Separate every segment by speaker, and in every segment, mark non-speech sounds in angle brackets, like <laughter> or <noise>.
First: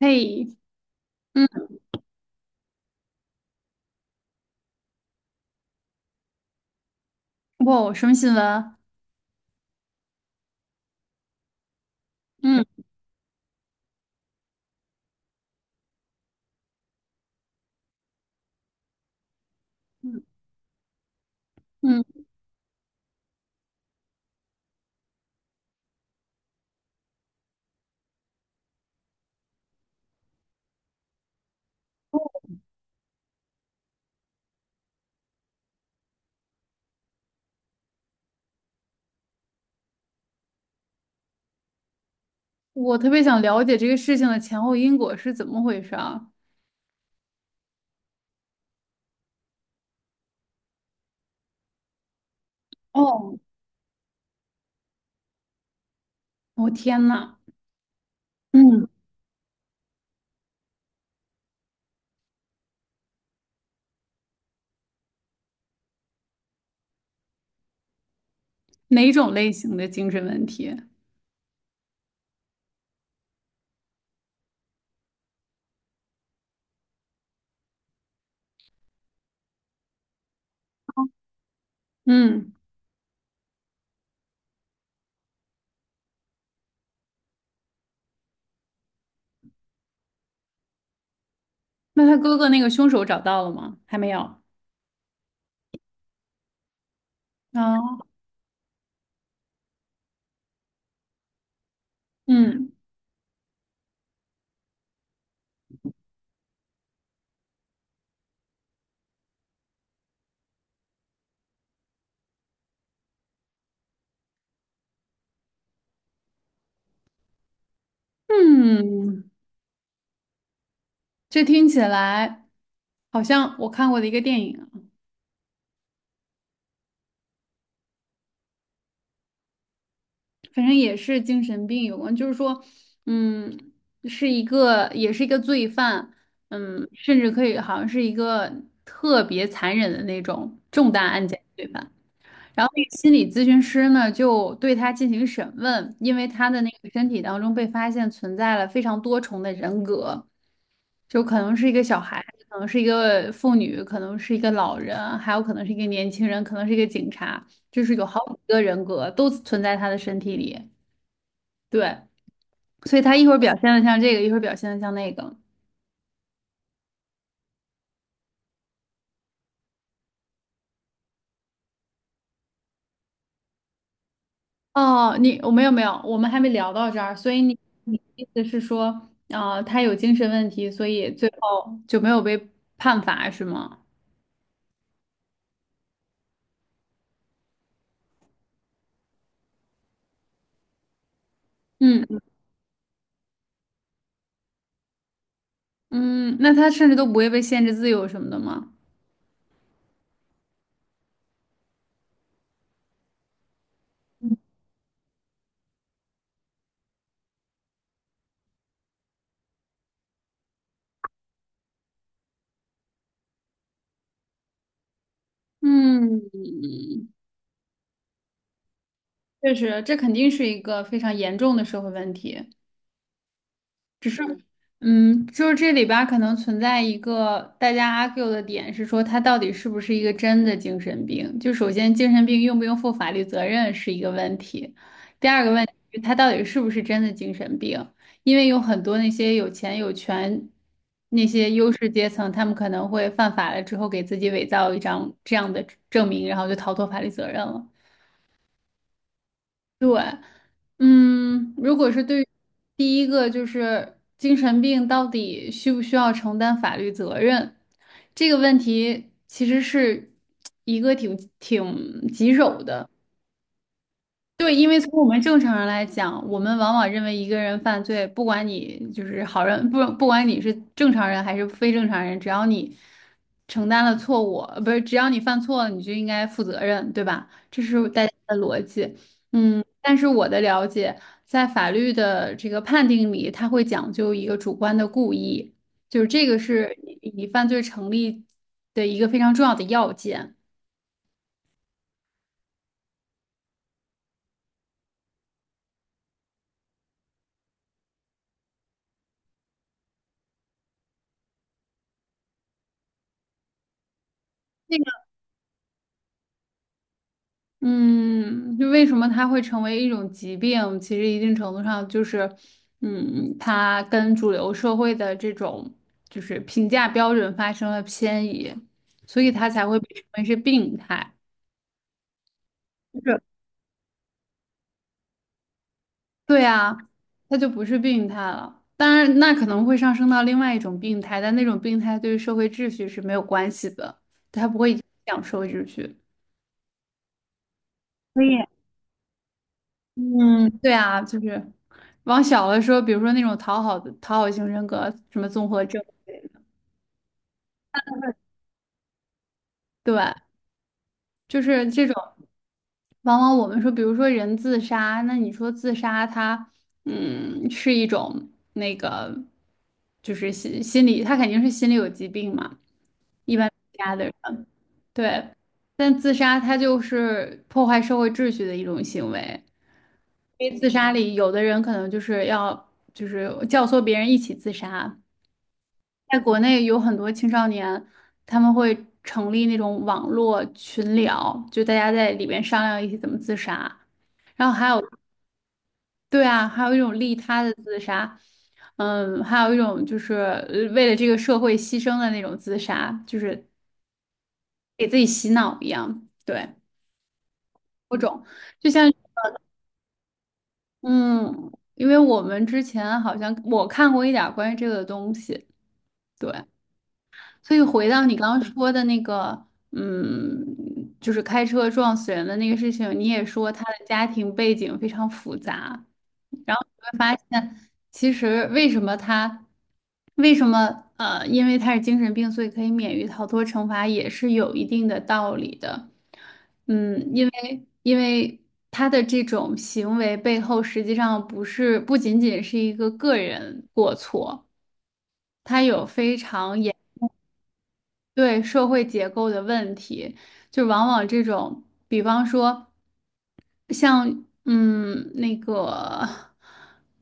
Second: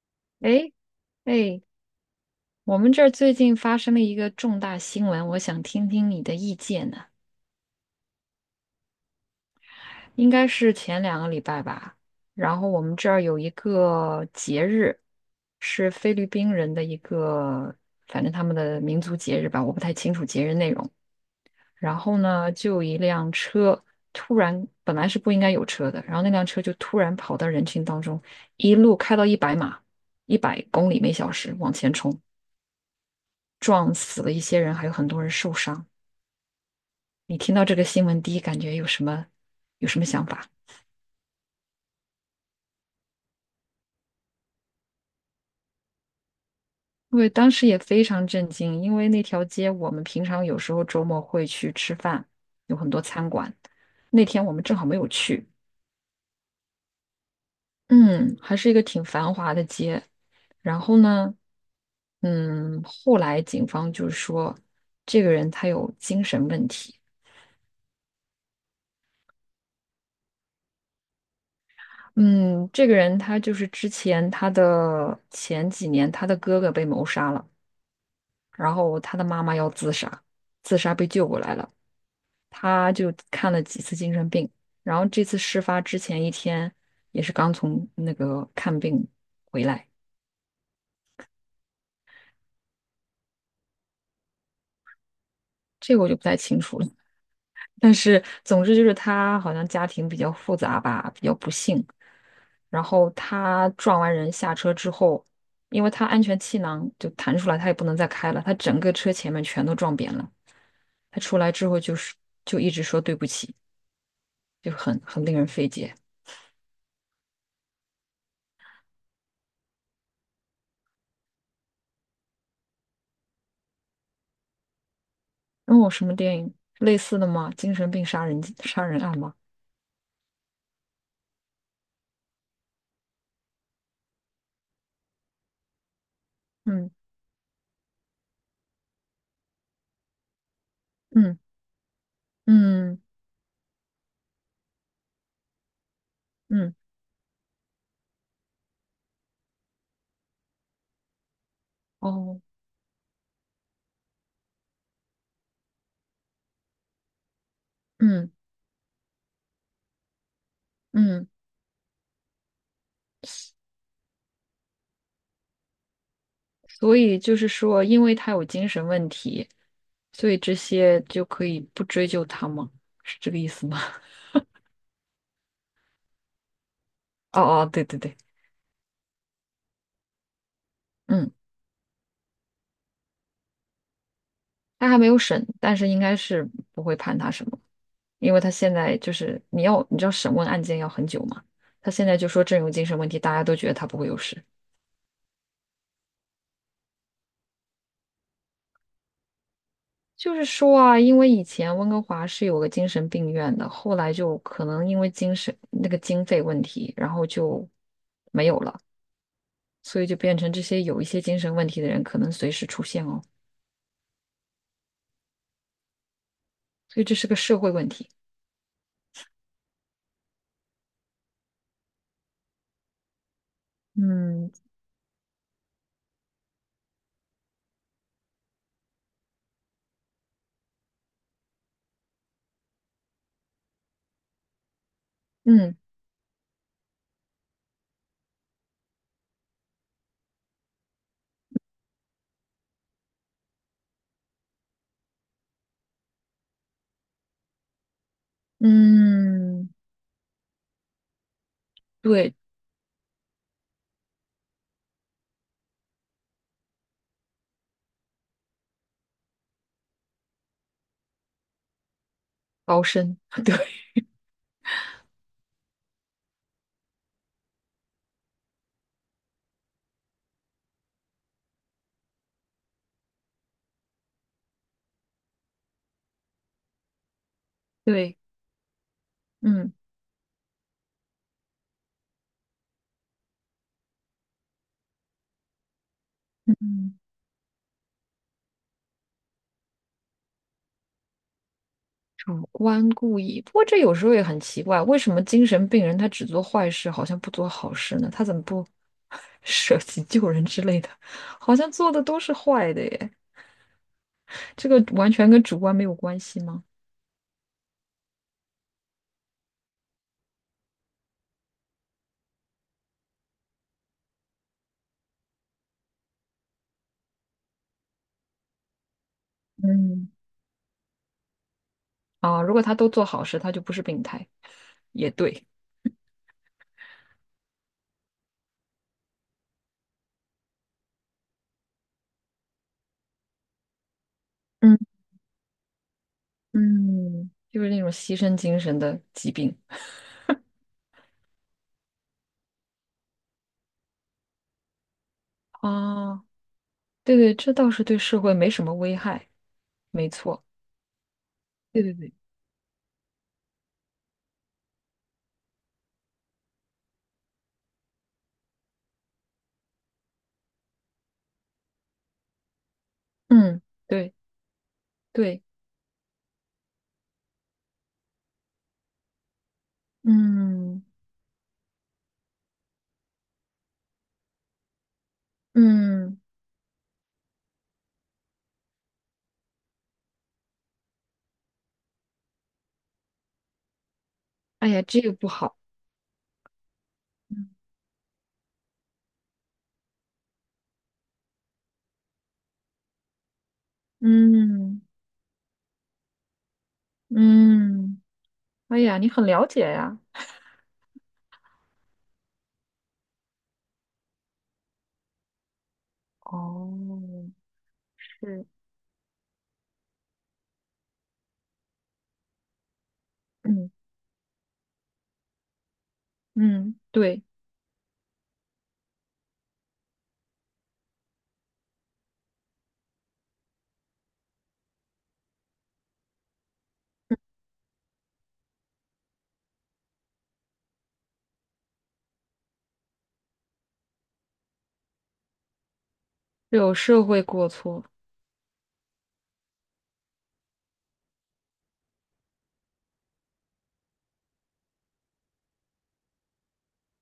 Speaker 1: 嘿，
Speaker 2: 哎
Speaker 1: 嗯，
Speaker 2: 哎，我们这儿最近发生了一个重大新闻，我想听听你的意见呢。
Speaker 1: 哇，什么新闻？
Speaker 2: 应该是前2个礼拜吧，然
Speaker 1: 嗯
Speaker 2: 后我们这儿有一个节日，是菲律宾人的一个，反正他们的民族节日吧，我不太清楚节日内容。然
Speaker 1: 嗯，
Speaker 2: 后呢，就有一辆车突然，本来是不应该有车的，然后那辆车就突然跑到人群当中，一路开到100码，100公里每小时往前冲，
Speaker 1: 哦
Speaker 2: 撞死了一些人，还有很多人受伤。你听到这个新闻，第一感觉有什么想法？
Speaker 1: 我特别想了解这个事情的前后因果是怎么回事啊？
Speaker 2: 我当时也非常震惊，因为那条街我们平常有时候周末会去吃饭，有很多餐
Speaker 1: 哦，
Speaker 2: 馆。那天我们正好没有去，
Speaker 1: 我天呐，
Speaker 2: 嗯，还是一个
Speaker 1: 嗯，
Speaker 2: 挺繁华的街。然后呢，嗯，后来警方就说这个人他有精神问题。
Speaker 1: 哪种类型的精神问题？
Speaker 2: 嗯，这个人他就是之前他的前几年他的哥哥被谋杀了。然后他的妈妈要自杀，自杀被救过来了，
Speaker 1: 嗯，
Speaker 2: 他就看了几次精神病，然后这次事发之前一天也是刚从那个看病回来，
Speaker 1: 那他哥哥那个凶手找到了吗？还没有。
Speaker 2: 这个我就不太清楚了，<laughs> 但
Speaker 1: 啊，
Speaker 2: 是总之就是他好像家庭比较复杂吧，比较不幸，
Speaker 1: 嗯
Speaker 2: 然后他撞完人下车之后。因为他安全气囊就弹出来，他也不能再开了，他整个车前面全都撞扁了。他出来之后就一直说对不起，就很令人费解。
Speaker 1: 嗯，这听起来好像我看过的一个电影。
Speaker 2: 哦，什么电影？类似的吗？精神病杀人案吗？
Speaker 1: 反正也是精神病有关，就是说，嗯，是一个也是一个罪犯，嗯，
Speaker 2: 嗯
Speaker 1: 甚至可以好像是一个特别残忍的那种重大案
Speaker 2: 嗯
Speaker 1: 件罪犯。然后那个
Speaker 2: 嗯
Speaker 1: 心理咨询师呢，就对他进行审问，因为他的那
Speaker 2: 嗯，
Speaker 1: 个身体当中被发现存在了非常多重的人格，就可能是一个小孩，
Speaker 2: 哦，
Speaker 1: 可能是一个妇女，可能是一个老人，还有可能是一个年轻人，可能是一个警察，就是有好
Speaker 2: 嗯
Speaker 1: 几个人格都存在他的身体里。
Speaker 2: 嗯，
Speaker 1: 对，所以他一会儿表现的像这个，一会儿表现的像那个。
Speaker 2: 所以就是说，因为他有精神问题，所以这些就可以不追究他吗？是这个意思吗？
Speaker 1: 哦，我没有没有，我们还没聊到这儿，所
Speaker 2: <laughs>
Speaker 1: 以
Speaker 2: 哦
Speaker 1: 你
Speaker 2: 哦，对
Speaker 1: 你
Speaker 2: 对
Speaker 1: 的
Speaker 2: 对，
Speaker 1: 意思是说，啊、他有精神问题，所以最
Speaker 2: 嗯，
Speaker 1: 后就没有被判罚是吗？
Speaker 2: 他还没有审，但是应该是不会判他什么，因为他现在就是你知道审问案件要很久嘛，他
Speaker 1: 嗯
Speaker 2: 现在就说真有精神问题，大家都觉得他不会有事。
Speaker 1: 嗯，那他甚至都不会被限制自由什么的吗？
Speaker 2: 就是说啊，因为以前温哥华是有个精神病院的，后来就可能因为精神那个经费问题，然后就没有了，所以就变成这些有一些精神问题的人可能随时出现哦，
Speaker 1: 嗯，
Speaker 2: 所以这是个社会问题。
Speaker 1: 确实，这肯定是一个非常严重的社会问题。只是，
Speaker 2: 嗯
Speaker 1: 就是这里边儿可能存在一个大家 argue 的点是说，他到底是不是一个真的精神病？就首先，精神病用不用负法律责任是一个问题，第二个问题
Speaker 2: 嗯
Speaker 1: 是他到底是不是真的精神病？因为有很多那些有钱有权那些优势阶层，他们可能会犯法了之后，给自己伪造一张这样的证明，然后就逃脱法律责任了。
Speaker 2: 嗯，
Speaker 1: 嗯，如果是对于
Speaker 2: 对，
Speaker 1: 第一个就是精神病到底需不需要承担法律责任这个问题，其实是一个挺棘手
Speaker 2: 高
Speaker 1: 的。
Speaker 2: 深，<laughs> 对
Speaker 1: 对，因为从我们正常人来讲，我们往往认为一个人犯罪，不管你就是好人，不管你是正常人还是非正常人，只要你承担了错误，不是，只要你犯错了，你就应该负责任，对吧？这是大家
Speaker 2: 对，
Speaker 1: 的逻辑。嗯，
Speaker 2: 嗯
Speaker 1: 但是我的了解，在法律的这个判定里，它会讲究一个主观的故意，就是这个
Speaker 2: 嗯。
Speaker 1: 是你犯罪成立的一个非常重要的要件。
Speaker 2: 主观故意，不过这有时候也很奇怪，为什么精神病人他只做坏事，好像不做好事呢？他怎么不 <laughs> 舍己救人之类的？好像做的都是坏的耶，这个完全跟主观没有关系吗？
Speaker 1: 嗯，就为什么它会成为一种疾病？其实一定程度上就是，它跟主流社会的这种就是评价标准发生了偏移，所以它才会被称
Speaker 2: 嗯，
Speaker 1: 为是病态。
Speaker 2: 啊，如果他都
Speaker 1: 就
Speaker 2: 做
Speaker 1: 是，
Speaker 2: 好事，他就不是病态，也对，
Speaker 1: 对啊，它就不是病态了。当然，那可能会上升到另外一种病态，但那种病态对于社会秩序是没有关系的，它不会
Speaker 2: 嗯
Speaker 1: 影响社会秩序。
Speaker 2: 嗯，就是那种牺牲
Speaker 1: 以。
Speaker 2: 精神的疾病
Speaker 1: 嗯，对啊，就是往小了说，比如说那种讨好的讨好型人格，什么综合症，
Speaker 2: 啊，对对，这倒是对社会没什么危害，
Speaker 1: 对，
Speaker 2: 没错，
Speaker 1: 就是
Speaker 2: 对
Speaker 1: 这
Speaker 2: 对对，
Speaker 1: 种。往往我们说，比如说人自杀，那你说自杀他是一种那个，就是心理，他肯定是心理有疾病嘛，一般
Speaker 2: 嗯，
Speaker 1: 自杀的人，
Speaker 2: 对
Speaker 1: 对。
Speaker 2: 对，
Speaker 1: 但自杀他就是破坏社会秩序的一种行为，因为自
Speaker 2: 嗯
Speaker 1: 杀里有的人可能就是要就是教唆别人一起自杀。在
Speaker 2: 嗯。
Speaker 1: 国内有很多青少年，他们会成立那种网络群聊，就大家在里面商量一起怎么自杀。然后还
Speaker 2: 哎
Speaker 1: 有，
Speaker 2: 呀，这个不好。
Speaker 1: 对啊，还有一种利
Speaker 2: 嗯，
Speaker 1: 他的自杀，嗯，还有一种就是为了这个社会牺牲的那种自杀，就是
Speaker 2: 嗯
Speaker 1: 给自己洗脑一样，对，多
Speaker 2: 嗯，
Speaker 1: 种。就
Speaker 2: 哎
Speaker 1: 像，
Speaker 2: 呀，你很了解呀。
Speaker 1: 嗯，因为我们之前好像我看过一点儿关于这个的东西，对。
Speaker 2: 哦，
Speaker 1: 所以回到你刚刚
Speaker 2: 是，
Speaker 1: 说的那个，就是开车撞死人的那个事情，你也说他
Speaker 2: 嗯
Speaker 1: 的家庭背景非常复杂。然后
Speaker 2: 嗯，对，
Speaker 1: 呢，其实为什么他，为什么，因为他是精神病，所以可以免于逃脱惩罚，也是有一定的道理的。嗯，因为他的这种行为背后，实际上不仅仅是一个个人过错。他有非常严。
Speaker 2: 有社会过错。
Speaker 1: 对社会结构的问题，就往往这种，比方说像那个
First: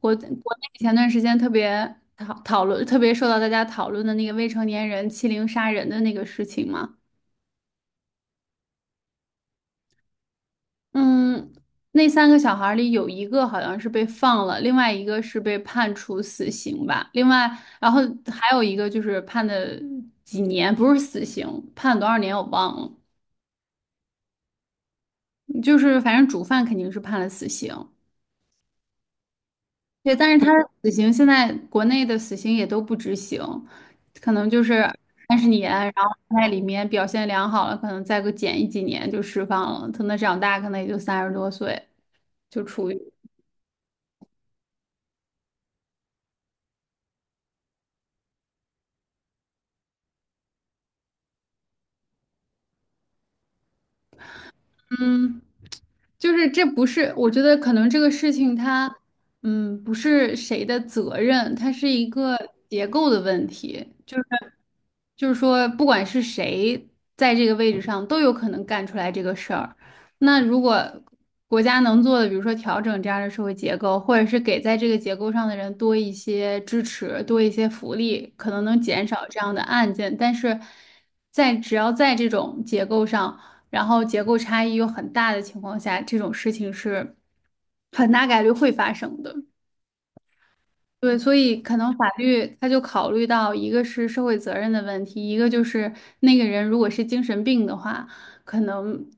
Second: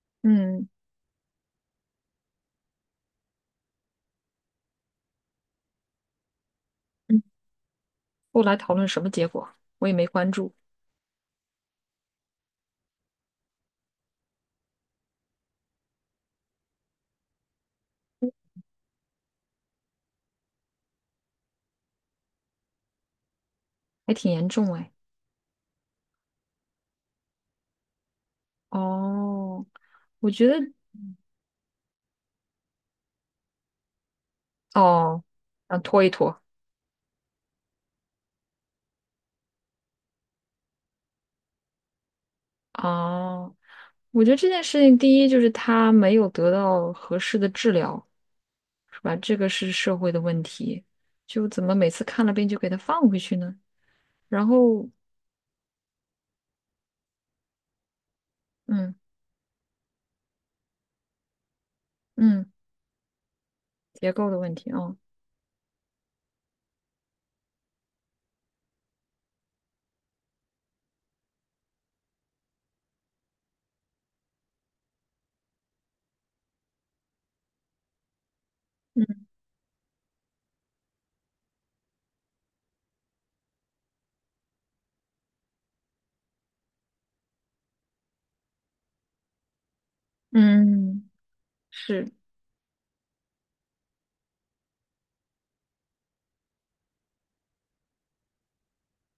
Speaker 1: 国国
Speaker 2: 嗯
Speaker 1: 内前段时间特别讨论，特别受到大家讨论的那个未成年人欺凌杀人的那个事情嘛，
Speaker 2: 嗯，后来讨论什么结果，我也没关注，
Speaker 1: 嗯，那三个小孩儿里有一个好像是被放了，另外一个是被判处死刑吧，然后还有一个就是判的几年，不是死刑，判多少年我忘了。
Speaker 2: 还挺严重哎。
Speaker 1: 就是反正主犯肯定是判了死刑，
Speaker 2: 哦，
Speaker 1: 对，但
Speaker 2: 我
Speaker 1: 是
Speaker 2: 觉
Speaker 1: 他
Speaker 2: 得
Speaker 1: 的死刑现在国内的死刑也都不执行，可能就是
Speaker 2: 哦，
Speaker 1: 30年，
Speaker 2: 想
Speaker 1: 然
Speaker 2: 拖
Speaker 1: 后
Speaker 2: 一拖。
Speaker 1: 在里面表现良好了，可能再个减一几年就释放了，等他长大可能也就30多岁就处于
Speaker 2: 哦，我觉得这件事情，第一就是他没有得到合适的治疗，是吧？这个是社会的问题，就怎么每次看了病就给他放回去呢？然后，
Speaker 1: 嗯。就是这不是，我觉得可能这个事情它，
Speaker 2: 嗯
Speaker 1: 嗯，不是谁的责任，它是一个
Speaker 2: 嗯，
Speaker 1: 结构的问题。
Speaker 2: 结
Speaker 1: 就
Speaker 2: 构的问题啊，
Speaker 1: 就是说，不管是谁在这个位置上，都有可能干出来这个事儿。那如果国家能做的，比如说调整这样的社会结构，或者是给在这个结构上的人多一些支持，多一些福利，可能能减少
Speaker 2: 嗯
Speaker 1: 这样的案件。但是在只要在这种结构上，然后结构差异又很大的情况下，这种事情是很大概率会发生的。
Speaker 2: 嗯，
Speaker 1: 对，所以可能法
Speaker 2: 是，
Speaker 1: 律他就考虑到，一个是社会责任的问题，一个就是那个人如果是精神病的话，可能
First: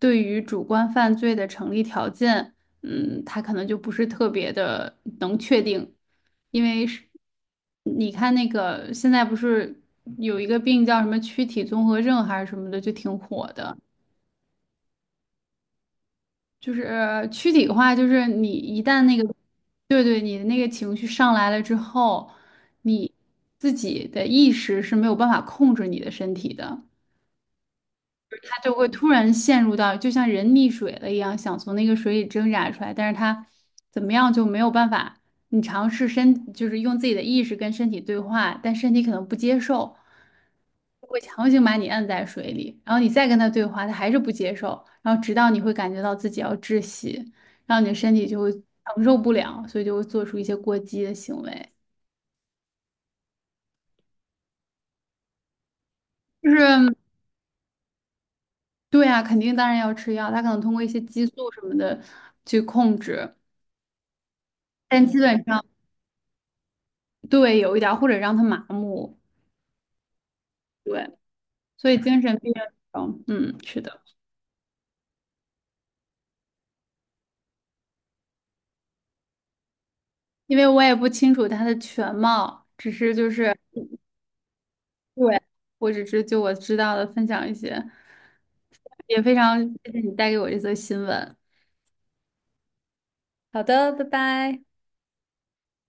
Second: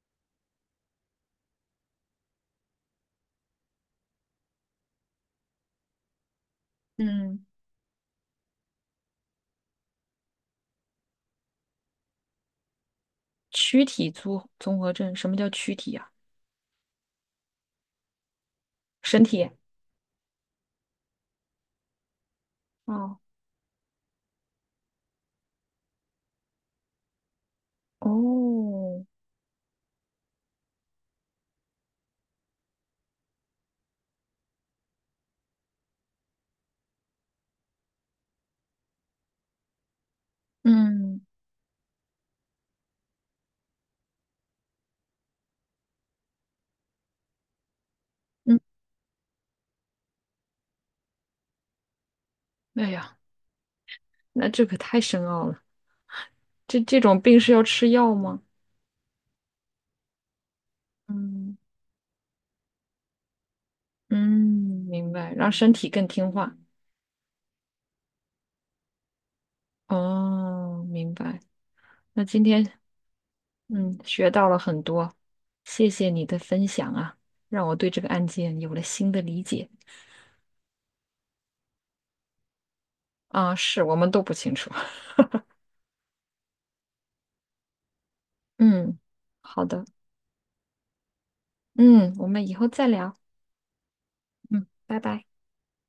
Speaker 1: 对于主观犯罪的成立条件，嗯，他可能就不是特别的能确定，因为是
Speaker 2: 嗯，
Speaker 1: 你看那个现在不是有一个病叫什么躯体综合症还是什么的，就挺火的。
Speaker 2: 躯体综合症，什么叫躯体呀、
Speaker 1: 就是躯体化，就是你一旦那个，
Speaker 2: 身体。
Speaker 1: 对对，你的那个情绪上来了之后，你
Speaker 2: 哦
Speaker 1: 自己的意识是没有办法控制你的身体的。他就会
Speaker 2: 哦，
Speaker 1: 突然陷入到就像人溺水了一样，想从那个水里挣扎出来，但是他怎么样就没有办法。你尝试身，就是用自己的意识跟身体对话，但身体可能不接受，会
Speaker 2: 嗯
Speaker 1: 强行把你摁在水里，然后你再跟他对话，他还是不接受，然后直到你会感觉到自己要窒息，然后你的身体就会
Speaker 2: 嗯，
Speaker 1: 承受不了，所以就会做出一些过激的行为。
Speaker 2: 哎呀，那这可太深奥了。
Speaker 1: 就
Speaker 2: 这
Speaker 1: 是
Speaker 2: 这种病是要吃药吗？
Speaker 1: 对啊，肯定当然要吃药，他可能通过一些激素
Speaker 2: 嗯
Speaker 1: 什么的去控制，
Speaker 2: 嗯，
Speaker 1: 但
Speaker 2: 明
Speaker 1: 基
Speaker 2: 白，
Speaker 1: 本
Speaker 2: 让
Speaker 1: 上。
Speaker 2: 身体更听话。
Speaker 1: 对，有一点儿，或者让他麻木，
Speaker 2: 哦，
Speaker 1: 对，
Speaker 2: 明白。
Speaker 1: 所以精
Speaker 2: 那
Speaker 1: 神
Speaker 2: 今
Speaker 1: 病
Speaker 2: 天
Speaker 1: 院这种是
Speaker 2: 嗯
Speaker 1: 的，
Speaker 2: 学到了很多，谢谢你的分享啊，让我对这个案件有了新的理解。
Speaker 1: 因为我也不清楚他的全貌，只是就是，
Speaker 2: 啊，是我们都不清楚。
Speaker 1: 对，我只是就我知道的分享一些，
Speaker 2: 嗯，
Speaker 1: 也非常
Speaker 2: 好的，
Speaker 1: 谢谢你带给我这则新闻。
Speaker 2: 嗯，我们以后再聊。
Speaker 1: 好的，拜拜。
Speaker 2: 嗯，拜拜。